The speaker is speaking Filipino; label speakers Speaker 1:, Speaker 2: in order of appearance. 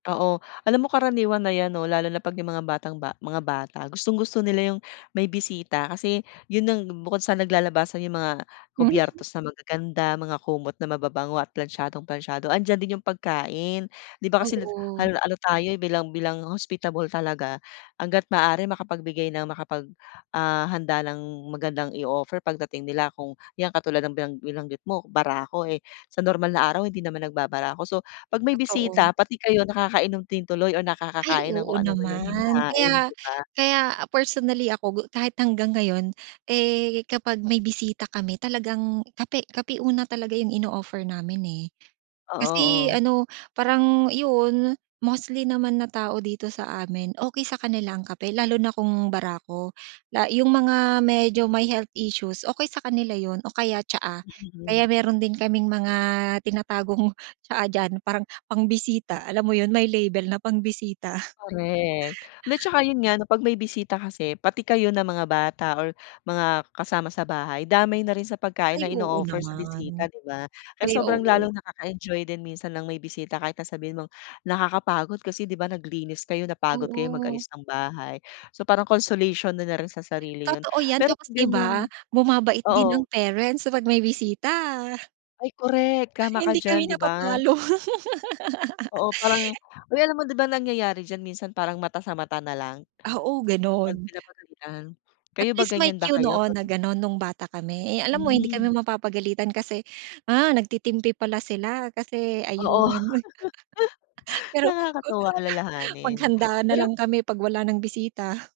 Speaker 1: Oo. Alam mo karaniwan na yan 'no lalo na 'pag yung mga batang-ba mga bata. Gustong-gusto nila yung may bisita kasi yun nang bukod sa naglalabasan yung mga
Speaker 2: Mhm.
Speaker 1: kobyertos na magaganda, mga kumot na mababango at plantsadong-plantsado, andiyan din yung pagkain. Di ba kasi lut
Speaker 2: Oo.
Speaker 1: hal ano tayo bilang bilang hospitable talaga, hangga't maaari makapagbigay ng makapag, ah, handa ng magandang i-o-offer pagdating nila kung yang katulad ng binang binanggit mo, barako, eh, sa normal na araw, hindi naman nagbabarako. So, 'pag may
Speaker 2: Totoo.
Speaker 1: bisita pati kayo nakakainom din tuloy o
Speaker 2: Ay,
Speaker 1: nakakakain ng
Speaker 2: oo
Speaker 1: kung ano man yung
Speaker 2: naman.
Speaker 1: hinahain,
Speaker 2: Kaya
Speaker 1: di ba?
Speaker 2: kaya personally ako gu kahit hanggang ngayon, eh, kapag may bisita kami talagang kape kape una talaga yung ino-offer namin, eh.
Speaker 1: Oo,
Speaker 2: Kasi
Speaker 1: oh.
Speaker 2: ano, parang, yun, mostly naman na tao dito sa amin, okey sa kanila ang kape lalo na kung barako, la yung mga medyo may health issues, okey sa kanila yun o kaya tsaa.
Speaker 1: [unintelligible]
Speaker 2: Kaya meron din kaming mga tinatagong tsaa diyan, parang pangbisita, alam mo yun, may label na pangbisita.
Speaker 1: Korek. Lat tsaka, yun nga, 'pag may bisita kasi pati kayo na mga bata or mga kasama sa bahay, damay na rin sa pagkain
Speaker 2: Ay,
Speaker 1: na
Speaker 2: oo
Speaker 1: ino-offer sa
Speaker 2: naman.
Speaker 1: bisita, di ba? Kaya
Speaker 2: Ay,
Speaker 1: sobrang
Speaker 2: oo.
Speaker 1: lalong nakaka-enjoy din minsan ng may bisita kayo kahit na sabihin mong nakakapagod kasi, di ba, naglinis kayo, napagod kayo
Speaker 2: Oo.
Speaker 1: mag-ayos ng bahay. So, parang consolation na na rin sa sarili yun.
Speaker 2: Totoo yan.
Speaker 1: Pero
Speaker 2: Tapos,
Speaker 1: 'pag
Speaker 2: di ba,
Speaker 1: ganiyang
Speaker 2: bumabait din ang
Speaker 1: oo.
Speaker 2: parents sa 'pag may bisita.
Speaker 1: Ay, korek. Tama ka
Speaker 2: Hindi kami
Speaker 1: diyan, di ba.
Speaker 2: napapalo.
Speaker 1: Oo, parang uy, alam mo di ba, nangyayari diyan minsan parang mata sa mata nalang,
Speaker 2: Oo,
Speaker 1: 'pag
Speaker 2: gano'n.
Speaker 1: pinapagalitan?
Speaker 2: At
Speaker 1: Kayo ba
Speaker 2: least may
Speaker 1: ganiyan ba
Speaker 2: cue
Speaker 1: kayo
Speaker 2: noon
Speaker 1: pag
Speaker 2: na gano'n nung bata kami. Eh, alam mo hindi
Speaker 1: Hmm.
Speaker 2: kami mapapagalitan kasi, ah, nagtitimpi pala sila, kasi,
Speaker 1: Oo.
Speaker 2: ayun. Pero ku
Speaker 1: Nakakatuwa alalahanin.
Speaker 2: maghanda
Speaker 1: Pero
Speaker 2: nalang kami 'pag wala nang bisita.